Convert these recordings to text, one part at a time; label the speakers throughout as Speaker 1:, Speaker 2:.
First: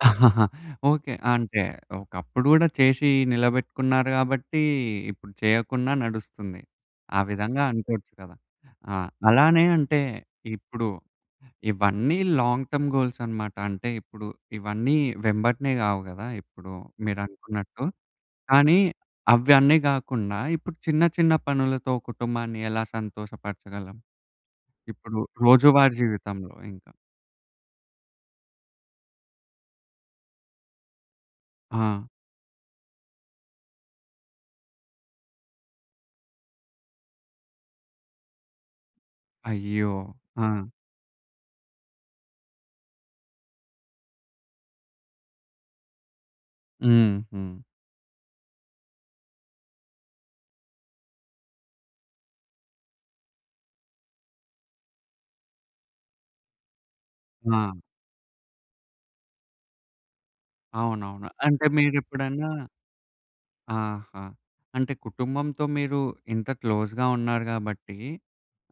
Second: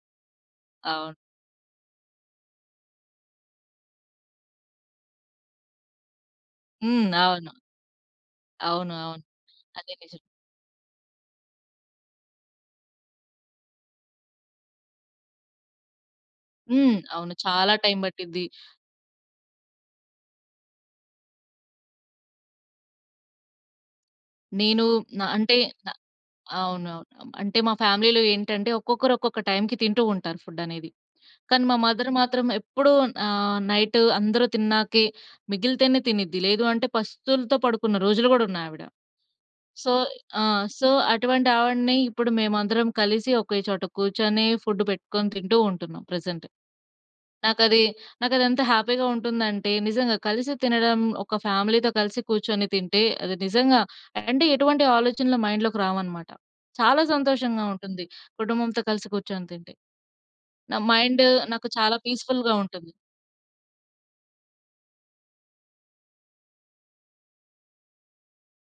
Speaker 1: Okay.
Speaker 2: అవును.
Speaker 1: అంటే, ఒకప్పుడు గూడా చేసి నిలబెట్టుకున్నారు కాబట్టీ, ఇప్పుడు చేయకున్నా నడుస్తుంది.
Speaker 2: హ్మ్.
Speaker 1: ఆ
Speaker 2: అవును.
Speaker 1: విధంగా అనుకోవచ్చు గదా!
Speaker 2: అవును.
Speaker 1: ఆ!
Speaker 2: అవును.
Speaker 1: అలానే
Speaker 2: అదే
Speaker 1: అంటే
Speaker 2: నిజం.
Speaker 1: ఇప్పుడు ఇవన్నీ లాంగ్ టర్మ్ గోల్స్ అనమాట. అంటే, ఇప్పుడు ఇవన్నీ వెంబటనే గావు గదా! ఇప్పుడు
Speaker 2: హ్మ్.
Speaker 1: మీరు
Speaker 2: అవును. చాలా
Speaker 1: అనుకున్నట్టు.
Speaker 2: టైమ్ పట్టిద్ది.
Speaker 1: కానీ, అవన్నే గాకుండా ఇప్పుడు చిన్న, చిన్న పనులతో కుటుంబాన్ని ఎలా సంతోషపరచగలం?
Speaker 2: నేను
Speaker 1: ఇప్పుడు
Speaker 2: న అంటే న
Speaker 1: రోజువారి జీవితంలో ఇంకా.
Speaker 2: అవునవును. అం అంటే మా ఫ్యామిలీలో ఏంటంటే ఒక్కొక్కరు, ఒక్కొక్క టైమ్‌కి తింటూ ఉంటారు ఫుడ్డనేది. కానీ, మా
Speaker 1: ఆ!
Speaker 2: మదర్ మాత్రం ఎప్పుడూ ఆహ్, నైటు అందరు తిన్నాకే మిగిలితేనే తినిద్ది. లేదు అంటే, పస్తులతో పడుకున్న రోజులు గూడా ఉన్నయి ఆవిడ.
Speaker 1: అయ్యో!
Speaker 2: సో ఆ!
Speaker 1: ఆ!
Speaker 2: సో, అటువంటావిడిని ఇప్పుడు మేమందరం కలిసి ఒకే చోట కూర్చొని, ఫుడ్డు పెట్టుకొని తింటూ ఉంటున్నాం ప్రెజెంట్.
Speaker 1: హుహు.
Speaker 2: నాకది నాకదెంత హ్యాపీ‌గా ఉంటుందంటే నిజంగా కలిసి తినడం ఒక ఫ్యామిలీతో కలిసి కూర్చొని తింటే, అది నిజంగా అంటే ఎటువంటి ఆలోచనలు మైండ్‌లోకి రావనమాట. చాలా సంతోషంగా
Speaker 1: ఆ!
Speaker 2: ఉంటుంది. కుటుంబంతో కలిసి కూర్చొని తింటే. నా మైండు
Speaker 1: అవునవును. అంటే
Speaker 2: నాకు చాలా
Speaker 1: మీరెప్పుడన్నా
Speaker 2: పీస్‌ఫుల్‌గా ఉంటుంది.
Speaker 1: ఆహా! అంటే కుటుంబంతో మీరు ఇంత క్లోజ్‌గా ఉన్నారు గాబట్టి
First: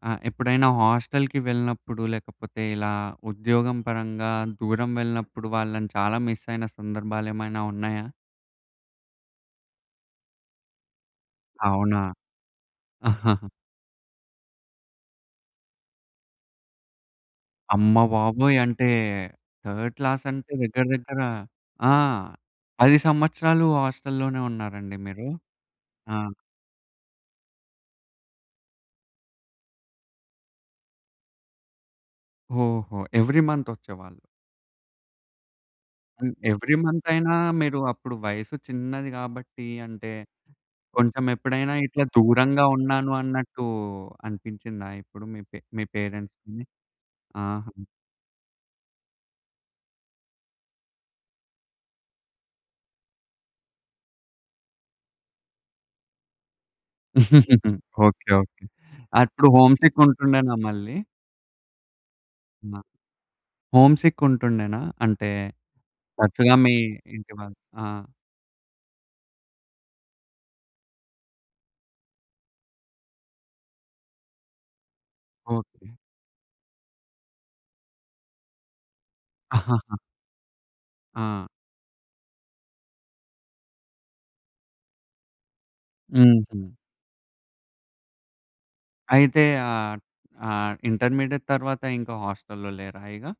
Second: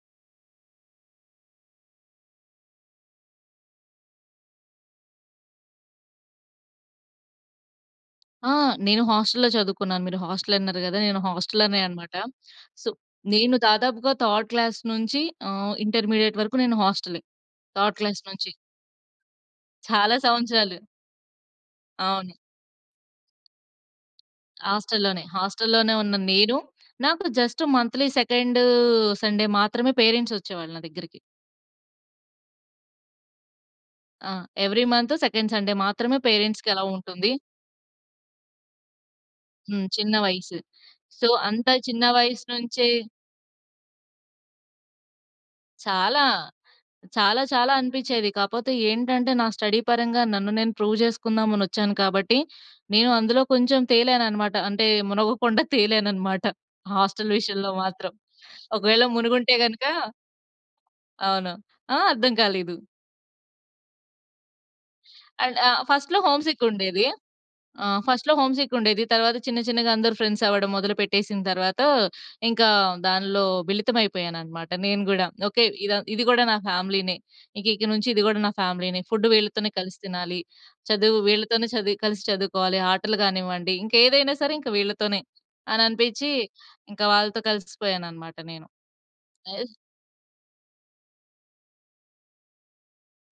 Speaker 1: ఆహ్, ఎప్పుడైనా హాస్టల్‌కి వెళ్ళినప్పుడు లేకపోతే, ఇలా ఉద్యోగం పరంగా దూరం వెళ్ళినప్పుడు, వాళ్ళని చాలా మిస్సయిన సందర్భాలేమైనా ఉన్నాయా?
Speaker 2: ఆ! నేను హాస్టల్‌లో చదువుకున్నాను. మీరు హాస్టలన్నారు గదా! నేను హాస్టల్‌లోనే
Speaker 1: అవునా!
Speaker 2: అనమాట. సో, నేను దాదాపుగా థర్డ్ క్లాస్ నుంచి ఆహ్, ఇంటర్మీడియేట్ వరుకు నేను హాస్టలే
Speaker 1: అమ్మ
Speaker 2: థర్డ్ క్లాస్ నుంచి.
Speaker 1: బాబోయ్! అంటే, థర్డ్
Speaker 2: చాలా
Speaker 1: క్లాసంటే
Speaker 2: సంవత్సరాలు.
Speaker 1: దగ్గర, దగ్గర ఆ!
Speaker 2: అవును.
Speaker 1: 10 సంవత్సరాలు హాస్టల్‌లోనే ఉన్నారండి
Speaker 2: హాస్టల్‌లోనే.
Speaker 1: మీరు?
Speaker 2: హాస్టల్‌లోనే ఉన్న
Speaker 1: ఆ!
Speaker 2: నేను, నాకు జస్టు మంత్లీ సెకండూ సండే మాత్రమే పేరెంట్సొచ్చేవాళ్ళు నా దగ్గరికి.
Speaker 1: ఓహో! ఎవ్రీ మంతొచ్చేవాళ్ళు.
Speaker 2: ఆ! ఎవ్రీ మంతు సెకండ్ సండే మాత్రమే,
Speaker 1: హ్మ్.
Speaker 2: పేరెంట్స్‌కి
Speaker 1: ఎవ్రీ
Speaker 2: యలో ఉంటుంది.
Speaker 1: మంతయినా, మీరు అప్పుడు వయసు చిన్నది గాబట్టి,
Speaker 2: హ్మ్.
Speaker 1: అంటే
Speaker 2: చిన్న వయసు.
Speaker 1: కొంచెం
Speaker 2: సో, అంత
Speaker 1: ఎప్పుడైనా ఇట్లా
Speaker 2: చిన్న వయసు
Speaker 1: దూరంగా
Speaker 2: నుంచే
Speaker 1: ఉన్నాను అన్నట్టు అనిపించిందా? ఎప్పుడు మీ పే మీ
Speaker 2: చాలా.
Speaker 1: పేరెంట్స్‌ని.
Speaker 2: చాలా,
Speaker 1: ఆహా!
Speaker 2: చాలా అనిపిచ్చేది. కాపోతే ఏంటంటే, నా స్టడీ పరంగా నన్ను నేను ప్రూవ్ చేసుకుందామనొచ్చాను. కాబట్టి, నేను అందులో కొంచెం తేలాననమాట. అంటే, మునగకుండా తేలాననమాట. హాస్టల్ విషయంలో మాత్రం.
Speaker 1: ఓకే. ఓకే.
Speaker 2: ఒకవేళ
Speaker 1: అప్పుడు
Speaker 2: మునిగుంటే గనక
Speaker 1: హోమ్‌సిక్ ఉంటుండేనా మళ్ళీ?
Speaker 2: అవును. ఆ! అర్థం
Speaker 1: న
Speaker 2: కాలేదు.
Speaker 1: హోమ్‌సిక్ ఉంటుండేనా? అంటే
Speaker 2: అండ్ ఆహ్, ఫస్ట్‌లో
Speaker 1: వచ్చుగా
Speaker 2: హోమ్‌సిక్
Speaker 1: మీ
Speaker 2: ఉండేది.
Speaker 1: ఇంటి వాళ్ళు ఆ!
Speaker 2: ఆహ్, ఫస్ట్‌లో హోమ్‌సిక్ ఉండేది. తర్వాత చిన్న, చిన్నగా అందరూ ఫ్రెండ్సవ్వడం మొదలు పెట్టేసిన తర్వాత, ఇంకా దానిలో మిళితమైపోయాననమాట. నేను గూడా ఓకే, ఇది
Speaker 1: ఓకే.
Speaker 2: అన్ ఇది గూడా నా ఫ్యామిలీ‌నే. ఇక, ఇక నుంచి ఇది గూడా నా ఫ్యామిలీనే. ఫుడ్డు వీళ్ళతోనే కలిసి తినాలి, చదువు
Speaker 1: ఆ!
Speaker 2: వీళ్ళతోనే చది కలిసి చదువుకోవాలి. ఆటలు గానివ్వండి, ఇంకేదైనా సరే ఇంక వీళ్ళతోనే, అననిపిచ్చి
Speaker 1: హుహు.
Speaker 2: ఇంక వాళ్ళతో కలిసిపోయాననమాట నేను.
Speaker 1: అయితే
Speaker 2: యెస్.
Speaker 1: ఆహ్, ఆహ్, ఇంటర్మీడియేట్ తర్వాత, ఇంక హాస్టల్‌లో లేరా ఇగా?